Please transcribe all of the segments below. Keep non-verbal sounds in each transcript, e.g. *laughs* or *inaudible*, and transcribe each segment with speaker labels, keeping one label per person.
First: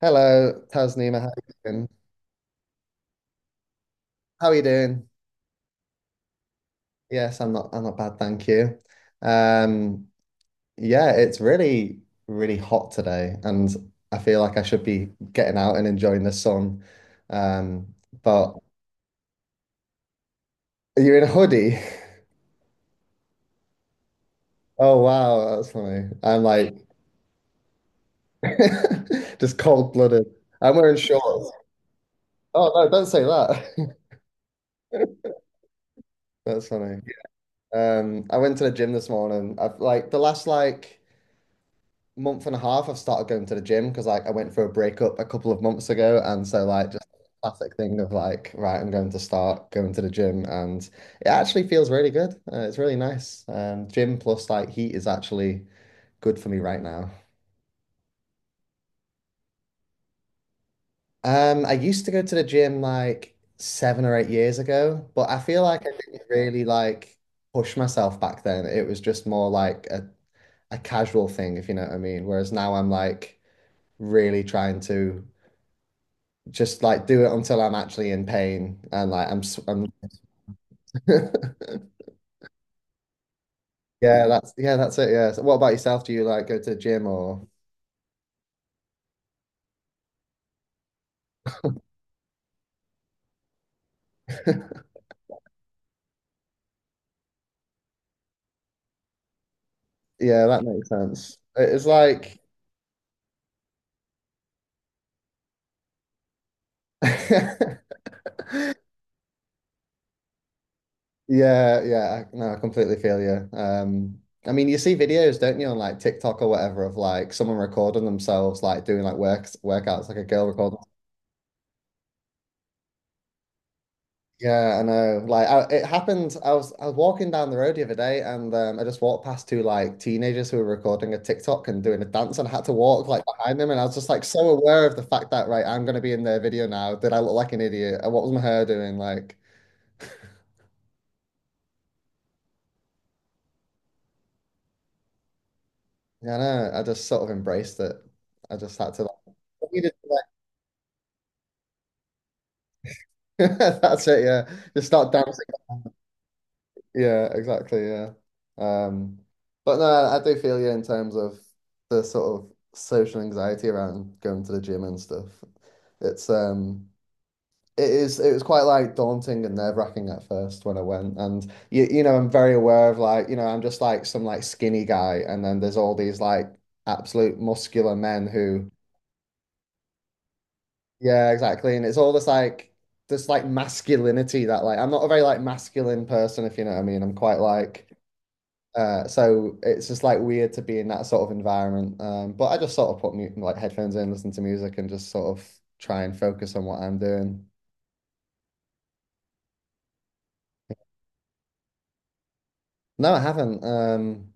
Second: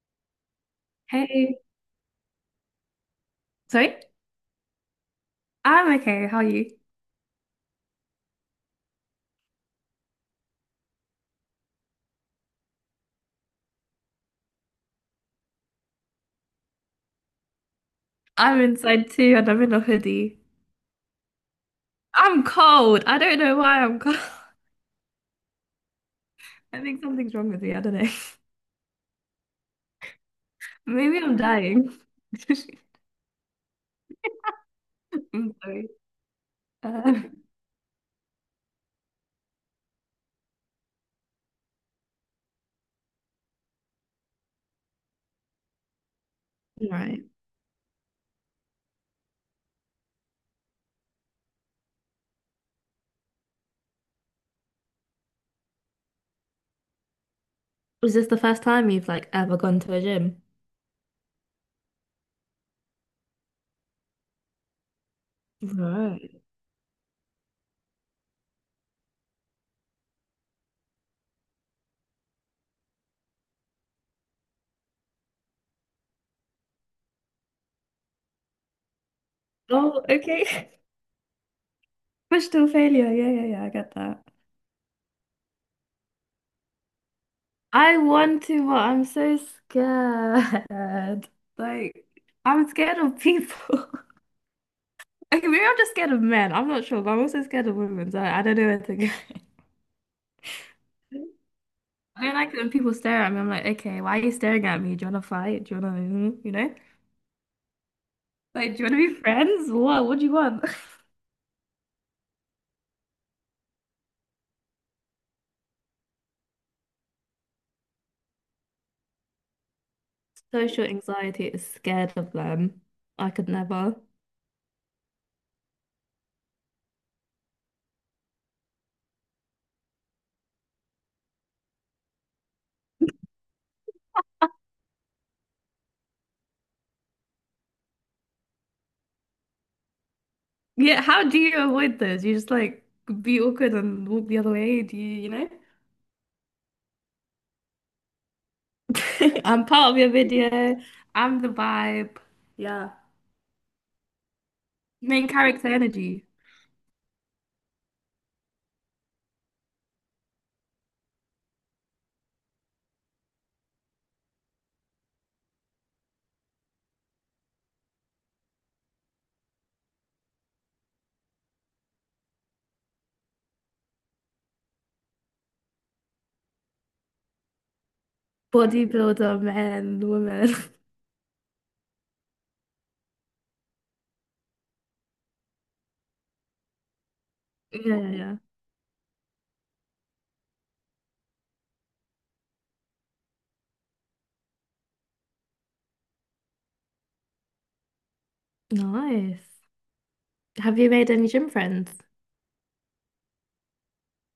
Speaker 1: Hello, Tasneema. How are you
Speaker 2: Hey,
Speaker 1: doing?
Speaker 2: sorry?
Speaker 1: How are you doing?
Speaker 2: I'm okay. How are you?
Speaker 1: Yes, I'm not. I'm not bad, thank you. Um, yeah, it's really, really hot today, and I feel like I should be getting out and enjoying the sun. Um, but
Speaker 2: I'm inside too, and I'm in a hoodie.
Speaker 1: you're in a hoodie. *laughs*
Speaker 2: I'm cold. I don't know why I'm cold. *laughs*
Speaker 1: Oh wow, that's funny. I'm like
Speaker 2: I think something's wrong with me. I don't know. *laughs*
Speaker 1: *laughs* just cold-blooded. I'm wearing
Speaker 2: Maybe I'm
Speaker 1: shorts.
Speaker 2: dying.
Speaker 1: Oh
Speaker 2: *laughs*
Speaker 1: no, don't say that.
Speaker 2: I'm sorry.
Speaker 1: *laughs* That's funny.
Speaker 2: Uh,
Speaker 1: I went to the gym this morning. I've like the last like. Month and a half, I've started going to the gym because I went through a breakup a couple of months ago, and so like just
Speaker 2: right.
Speaker 1: classic thing of like, right, I'm going to start going to the gym, and it actually feels really good. It's really nice. Gym plus like heat is actually good for me right now.
Speaker 2: Was this the first time you've like ever gone to a gym?
Speaker 1: I used to go to the gym like 7 or 8 years ago, but I feel like I didn't
Speaker 2: Right.
Speaker 1: really like push myself back then. It was just more like a casual thing, if you know what I mean. Whereas now I'm like really trying to just like do it until I'm actually in pain and I'm
Speaker 2: Oh, okay.
Speaker 1: *laughs* yeah
Speaker 2: *laughs* Push-to failure. Yeah, yeah, yeah. I get that.
Speaker 1: that's it, yeah. So what about yourself, do you like go to the gym or
Speaker 2: I want to, but I'm so scared. *laughs* Like, I'm scared of people. *laughs*
Speaker 1: *laughs* yeah,
Speaker 2: Okay, maybe I'm just scared of men. I'm not sure, but I'm also scared of women, so I don't know where to go. *laughs*
Speaker 1: that makes sense. It's
Speaker 2: I mean,
Speaker 1: like
Speaker 2: like when people stare at me, I'm like, okay, why are you staring at me? Do you want to fight? Do you want to, you know?
Speaker 1: *laughs*
Speaker 2: Like, do you want to be friends? What? What do you want?
Speaker 1: yeah, yeah, no I completely feel you. I mean you see videos, don't you, on like TikTok or whatever, of like someone recording themselves like doing like works workouts, like a girl
Speaker 2: *laughs*
Speaker 1: recording.
Speaker 2: Social anxiety is scared of them. I could never.
Speaker 1: Yeah, I know. Like, it happened. I was walking down the road the other day, and I just walked past two like teenagers who were recording a TikTok and doing a dance, and I had to walk like behind them, and I was just like so aware of the fact that right, I'm gonna be in their video now. Did I look like an idiot? And What was my hair doing? Like,
Speaker 2: Yeah, how do you avoid those? You just like be awkward and walk the other way? Do you, you know?
Speaker 1: yeah, I know. I just sort of embraced it. I just had to
Speaker 2: *laughs* I'm
Speaker 1: *laughs* to,
Speaker 2: part of your
Speaker 1: like-
Speaker 2: video. I'm the vibe. Yeah.
Speaker 1: that's it. Yeah, just start
Speaker 2: Main
Speaker 1: dancing.
Speaker 2: character energy.
Speaker 1: Yeah, exactly. Yeah. Um, but no, I do feel you in terms of the sort of social anxiety around going to the gym and stuff. It's um it is it was quite like daunting and nerve-wracking at first when I went, and you know, I'm very aware of like, you know, I'm just like some like skinny guy, and then there's all these like absolute muscular men who
Speaker 2: Bodybuilder, men, women. *laughs*
Speaker 1: yeah, exactly. And it's all this like masculinity that like I'm not a very like masculine person, if you know what I mean. I'm quite
Speaker 2: Yeah,
Speaker 1: like
Speaker 2: yeah, yeah.
Speaker 1: So it's just like weird to be in that sort of environment. But I just sort of put mu like headphones in, listen to music, and just sort of try and focus on what I'm doing.
Speaker 2: Nice. Have you made any gym friends?
Speaker 1: No, I haven't.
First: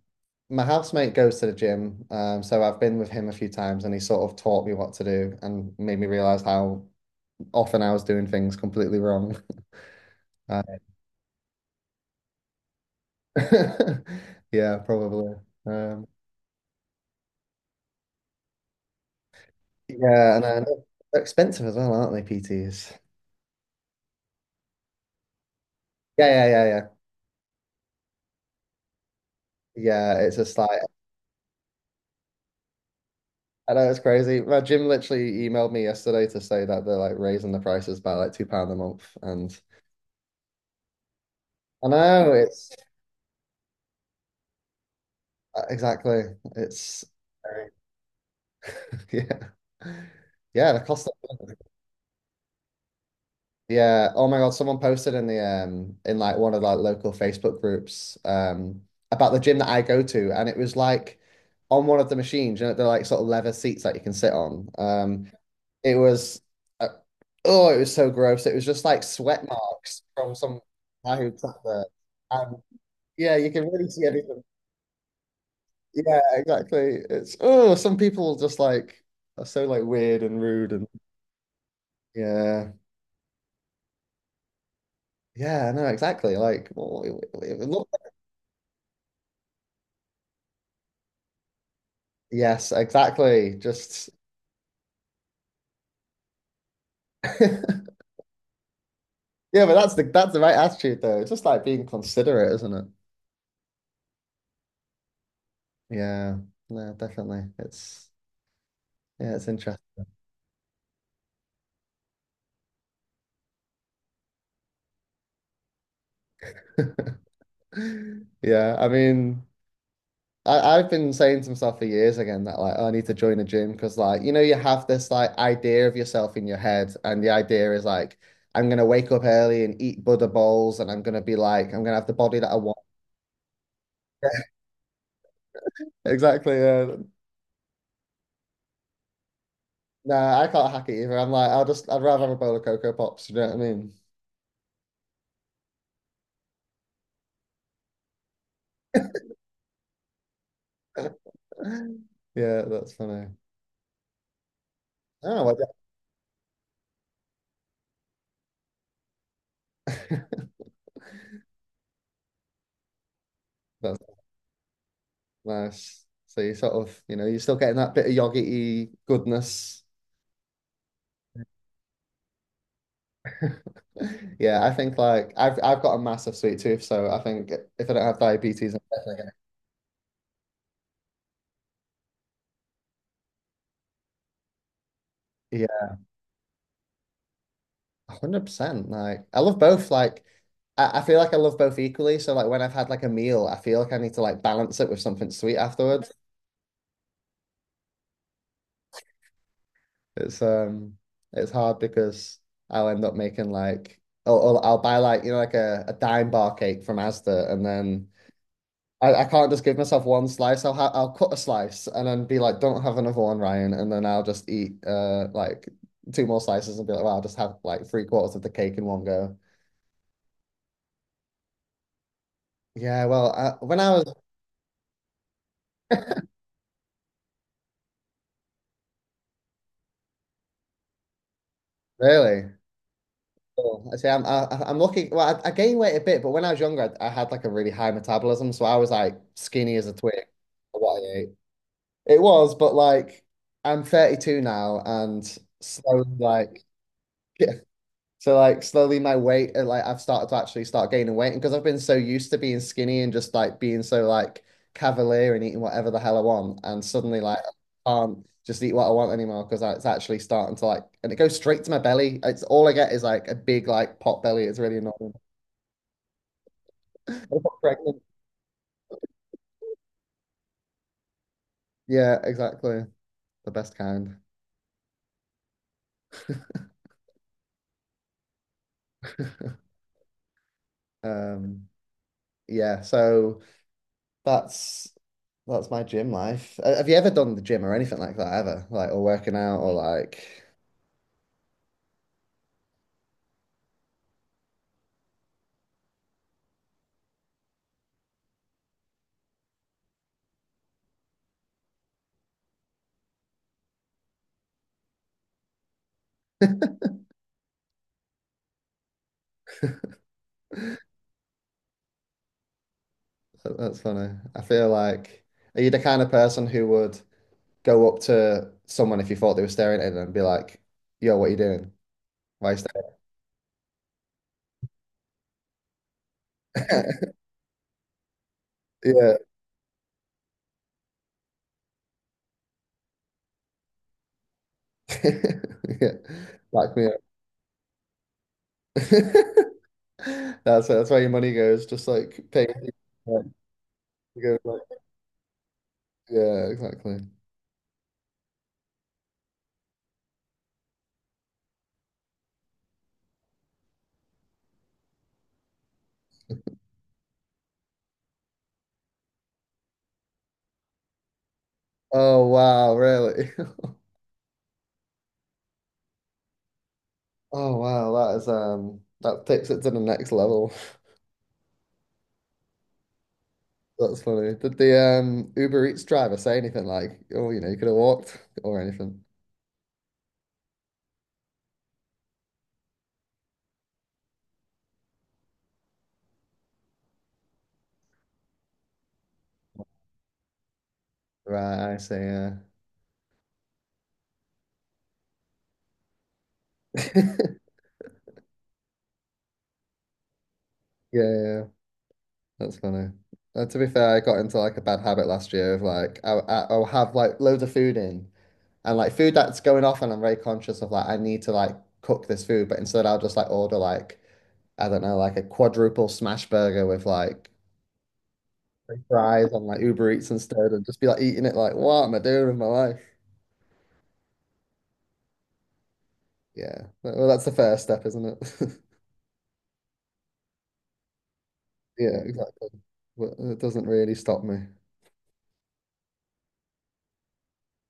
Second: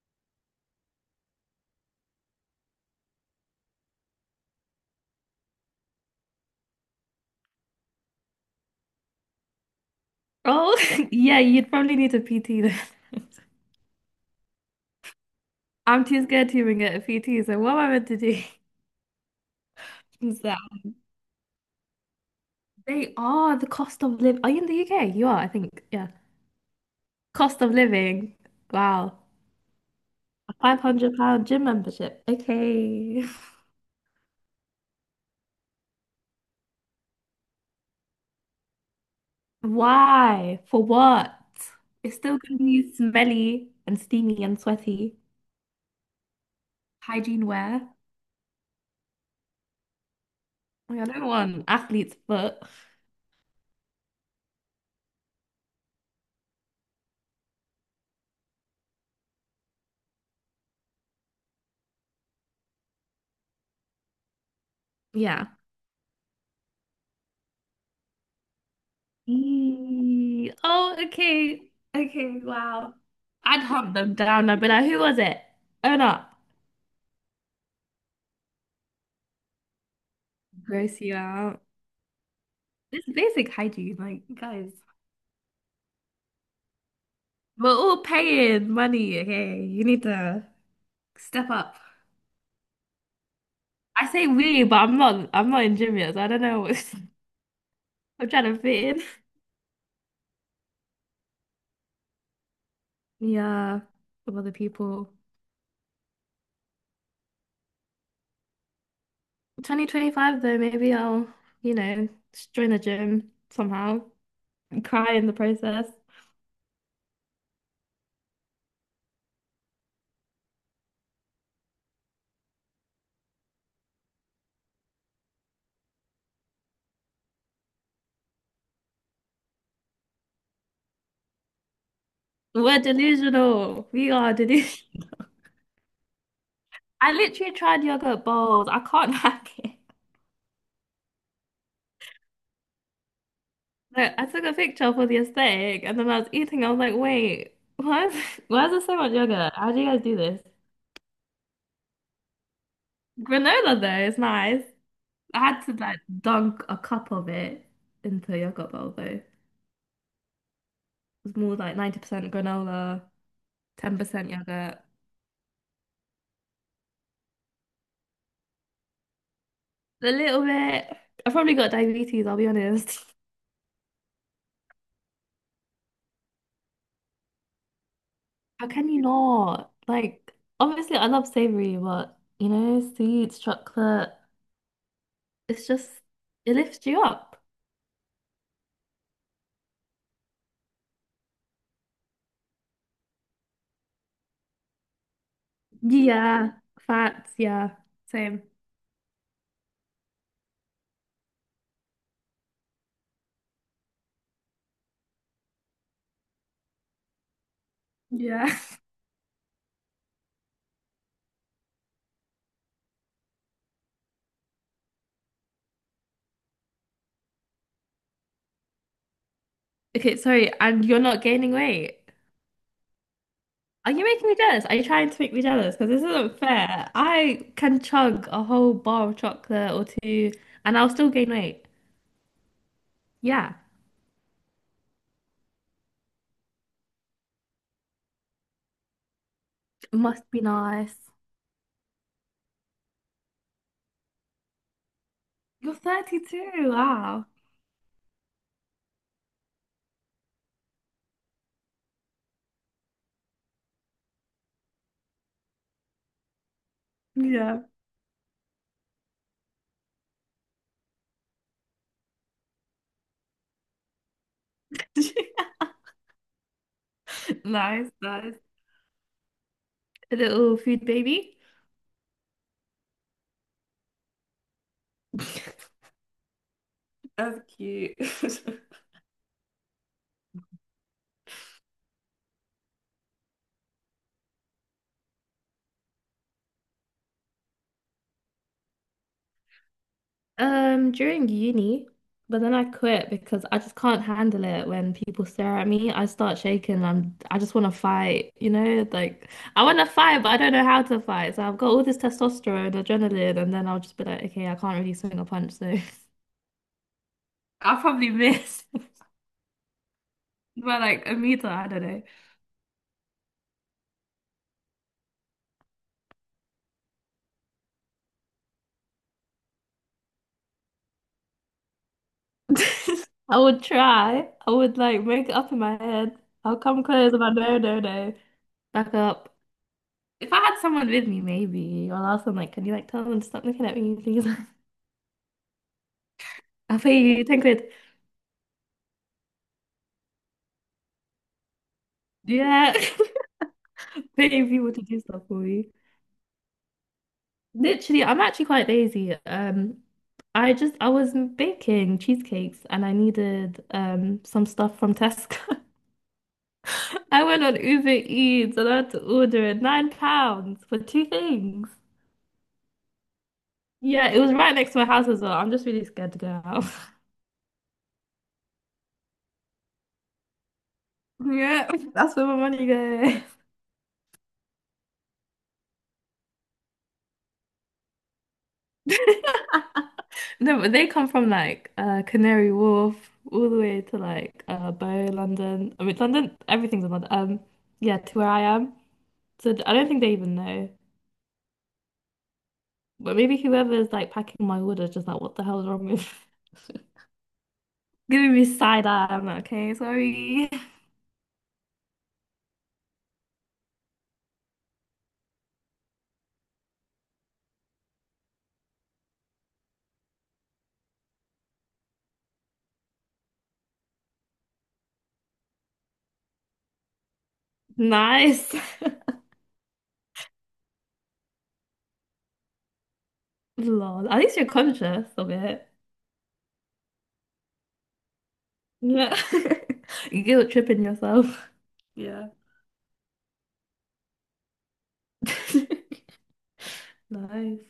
Speaker 1: My housemate goes to the gym, so I've been with him a few times, and he sort of taught me what to do and made me realize how often I was doing things completely wrong. *laughs* Uh,
Speaker 2: Oh, *laughs* yeah, you'd probably need a PT then.
Speaker 1: *laughs* yeah, probably.
Speaker 2: *laughs* I'm
Speaker 1: Um,
Speaker 2: too scared to even get a PT, so what am I meant to do? *laughs*
Speaker 1: yeah, and
Speaker 2: So
Speaker 1: I know they're expensive as well, aren't they, PTs?
Speaker 2: they are the cost of living. Are you in the UK? You are, I think. Yeah.
Speaker 1: Yeah, yeah, yeah, yeah.
Speaker 2: Cost of living. Wow.
Speaker 1: Yeah, it's
Speaker 2: A
Speaker 1: just like
Speaker 2: £500 gym membership. Okay.
Speaker 1: I know, it's crazy. My gym literally emailed me yesterday to say that they're like raising the prices by like £2 a month, and
Speaker 2: *laughs* Why? For what?
Speaker 1: I
Speaker 2: It's
Speaker 1: know
Speaker 2: still gonna
Speaker 1: it's
Speaker 2: be smelly and steamy and sweaty.
Speaker 1: exactly, it's
Speaker 2: Hygiene wear.
Speaker 1: *laughs* yeah, yeah, the
Speaker 2: Like, I
Speaker 1: cost
Speaker 2: don't
Speaker 1: of
Speaker 2: want athlete's foot.
Speaker 1: yeah. Oh my God, someone posted in the in like one of like local Facebook groups about the gym that I go to, and it was like on one of the machines, you know, they're like sort of leather seats that you can sit on.
Speaker 2: Yeah.
Speaker 1: It was, uh, oh, it was so gross. It was just like sweat marks from
Speaker 2: Eee.
Speaker 1: some
Speaker 2: Oh,
Speaker 1: guy who sat
Speaker 2: okay.
Speaker 1: there.
Speaker 2: Okay,
Speaker 1: And
Speaker 2: wow.
Speaker 1: yeah, you
Speaker 2: I'd
Speaker 1: can really
Speaker 2: hunt
Speaker 1: see
Speaker 2: them
Speaker 1: anything.
Speaker 2: down. I'd be like, who was it? Own
Speaker 1: Yeah,
Speaker 2: up.
Speaker 1: exactly. It's, oh, some people just like are so like weird and rude, and
Speaker 2: Gross you out.
Speaker 1: yeah.
Speaker 2: It's basic hygiene. Like, guys,
Speaker 1: Yeah, no, exactly. Like, it it
Speaker 2: we're
Speaker 1: looked,
Speaker 2: all
Speaker 1: like,
Speaker 2: paying money. Okay, you need to step up.
Speaker 1: yes, exactly.
Speaker 2: I
Speaker 1: Just,
Speaker 2: say we, but I'm not. I'm not in gym yet, so I don't know. *laughs*
Speaker 1: *laughs* yeah,
Speaker 2: I'm trying to fit in.
Speaker 1: but that's the right attitude though. It's just like being considerate, isn't it?
Speaker 2: Yeah, with other people.
Speaker 1: Yeah, no, definitely. It's yeah, it's interesting.
Speaker 2: 2025 though, maybe I'll, you know, just join the gym somehow and cry in the process.
Speaker 1: *laughs* Yeah, I mean, I've been saying to myself for years again that like, oh, I need to join a gym, because like, you know, you have this like idea of yourself in your head, and the idea is like I'm gonna wake up early and eat Buddha bowls, and I'm gonna be like I'm gonna have the body that I want.
Speaker 2: We're delusional. We are delusional.
Speaker 1: Exactly. Yeah.
Speaker 2: *laughs* I literally tried yogurt bowls. I can't *laughs* hack it.
Speaker 1: Nah, I can't hack it either. I'm like I'll just I'd rather have a bowl of Cocoa Pops. You know what I mean?
Speaker 2: Like, I took a picture for the aesthetic and then I was eating. I was like, wait, why is, *laughs* why is there so much yogurt? How do you guys do this?
Speaker 1: *laughs* Yeah, that's funny.
Speaker 2: Granola, though, is nice. I
Speaker 1: Oh, well,
Speaker 2: had to like dunk a cup of it into a yogurt bowl, though. It
Speaker 1: yeah.
Speaker 2: was more like 90% granola,
Speaker 1: *laughs* that's
Speaker 2: 10% yogurt.
Speaker 1: nice. So you sort of, you know, you're still getting that bit of yogi good goodness.
Speaker 2: A little bit. I probably got diabetes, I'll be honest. *laughs*
Speaker 1: *laughs* Yeah, I think like I've got a massive sweet tooth, so I think if I don't have
Speaker 2: How
Speaker 1: diabetes, I'm
Speaker 2: can you
Speaker 1: definitely gonna
Speaker 2: not? Like, obviously, I love savory, but sweets, chocolate, it's
Speaker 1: yeah,
Speaker 2: just, it lifts you up.
Speaker 1: 100%. Like I love both. Like I feel like I love both equally. So like when I've had like a meal, I feel like I need to like balance it with something sweet afterwards.
Speaker 2: Yeah, fats, yeah, same.
Speaker 1: It's um it's hard because I'll end up making like, oh, I'll buy like, you know, like a dime bar cake from Asda, and then
Speaker 2: Yeah. *laughs*
Speaker 1: I can't just give myself one slice. I'll cut a slice and then be like, don't have another one, Ryan. And then I'll just eat like two more slices and be like, well, I'll just have like three-quarters of the cake in one go.
Speaker 2: Okay, sorry, and you're not gaining weight.
Speaker 1: Yeah, when I
Speaker 2: Are you
Speaker 1: was
Speaker 2: making me jealous? Are you trying to make me jealous? Because this isn't fair. I can chug a whole bar of chocolate or two and I'll still gain weight.
Speaker 1: really,
Speaker 2: Yeah,
Speaker 1: oh, I say I'm lucky. Well, I gained weight a bit, but when I was younger, I had like a really high metabolism, so I was like skinny as a twig.
Speaker 2: must be
Speaker 1: For
Speaker 2: nice.
Speaker 1: What I ate, it was, but like I'm 32 now, and
Speaker 2: You're
Speaker 1: slowly like.
Speaker 2: 32. Wow.
Speaker 1: *laughs* So like slowly my weight, like I've started to actually start gaining weight, and because I've been so used to being skinny and just like being so like cavalier and eating whatever the hell I want, and suddenly like
Speaker 2: Yeah.
Speaker 1: I can't just eat what I want anymore, because it's actually starting to like, and it goes straight to my belly. It's all I get is like a big like pot belly. It's really annoying.
Speaker 2: *laughs*
Speaker 1: *laughs* I got
Speaker 2: Nice,
Speaker 1: pregnant.
Speaker 2: nice. A little food baby.
Speaker 1: Yeah, exactly. The best kind.
Speaker 2: *laughs* That's cute. *laughs*
Speaker 1: Um, yeah. So that's that's my gym life. Have you ever done the gym or anything like that ever? Like, or working out or like.
Speaker 2: During uni, but then I quit because I just can't handle it when people stare at me. I start shaking. I just want to fight, you know? Like I want to fight, but I don't know how to fight. So I've got all this testosterone, adrenaline, and then I'll just be like, okay, I can't really swing a punch, so *laughs* I'll probably miss *laughs* by like a meter. I don't
Speaker 1: That's funny. I feel like are you the kind of person who would go up to someone if you thought they were staring at them and be like, "Yo, what are you doing? Why are
Speaker 2: know.
Speaker 1: you
Speaker 2: *laughs* I would try. I would like make it up in my head. I'll come
Speaker 1: staring?"
Speaker 2: close,
Speaker 1: *laughs*
Speaker 2: but no, no, no. Back
Speaker 1: Yeah,
Speaker 2: up. If I had someone with me, maybe I'll ask them like, can you like tell them to stop looking at me please? *laughs*
Speaker 1: *laughs* yeah, back
Speaker 2: I'll
Speaker 1: me up.
Speaker 2: pay you 10 quid.
Speaker 1: *laughs* That's where your money goes. Just like paying
Speaker 2: Yeah.
Speaker 1: people
Speaker 2: *laughs*
Speaker 1: to go,
Speaker 2: Paying
Speaker 1: like-
Speaker 2: people to do stuff for you.
Speaker 1: Yeah, exactly.
Speaker 2: Literally, I'm actually quite lazy. I was baking cheesecakes and I needed some stuff from Tesco. *laughs* I went on Uber Eats and I had to order it £9 for two things.
Speaker 1: Oh wow, really? *laughs*
Speaker 2: Yeah, it was right next to my house as well. I'm just really scared to go out. *laughs*
Speaker 1: Oh wow, that is that takes it to the next level. *laughs*
Speaker 2: Yeah, that's where my money
Speaker 1: That's funny. Did the Uber Eats driver say anything like, "Oh, you know, you could have walked" or
Speaker 2: goes.
Speaker 1: anything?
Speaker 2: *laughs* No, but they come from like Canary Wharf all the way to like Bow, London. I mean London, everything's in London. Yeah, to where I am. So I don't think they even know.
Speaker 1: Right, I see. Yeah.
Speaker 2: But maybe whoever's like packing my order is just like, what the hell's wrong with *laughs*
Speaker 1: *laughs*
Speaker 2: giving me side eye. I'm like, okay, sorry. *laughs*
Speaker 1: Yeah, yeah, that's funny. To be fair, I got into like a bad habit last year of like I'll have like loads of food in, and like food that's going off, and I'm very conscious of like I need to like cook this food, but instead I'll just like order like I don't know, like a quadruple smash burger with like
Speaker 2: Nice.
Speaker 1: fries on like Uber Eats instead, and just be like eating it like what am I doing with my life?
Speaker 2: *laughs* Lol. At least you're conscious of it.
Speaker 1: Yeah, well, that's the first step, isn't it? *laughs*
Speaker 2: Yeah. *laughs* You guilt tripping yourself.
Speaker 1: Yeah,
Speaker 2: Yeah.
Speaker 1: exactly. But it doesn't really stop me.
Speaker 2: *laughs* Nice.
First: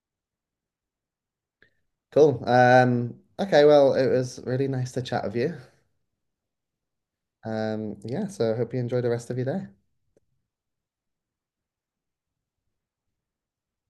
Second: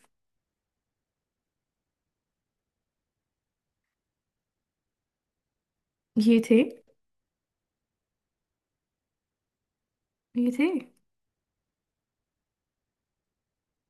Speaker 1: Cool. Okay, well, it was really nice to chat with you.
Speaker 2: You too.
Speaker 1: Yeah, so I hope you enjoy the rest of your day.
Speaker 2: You too.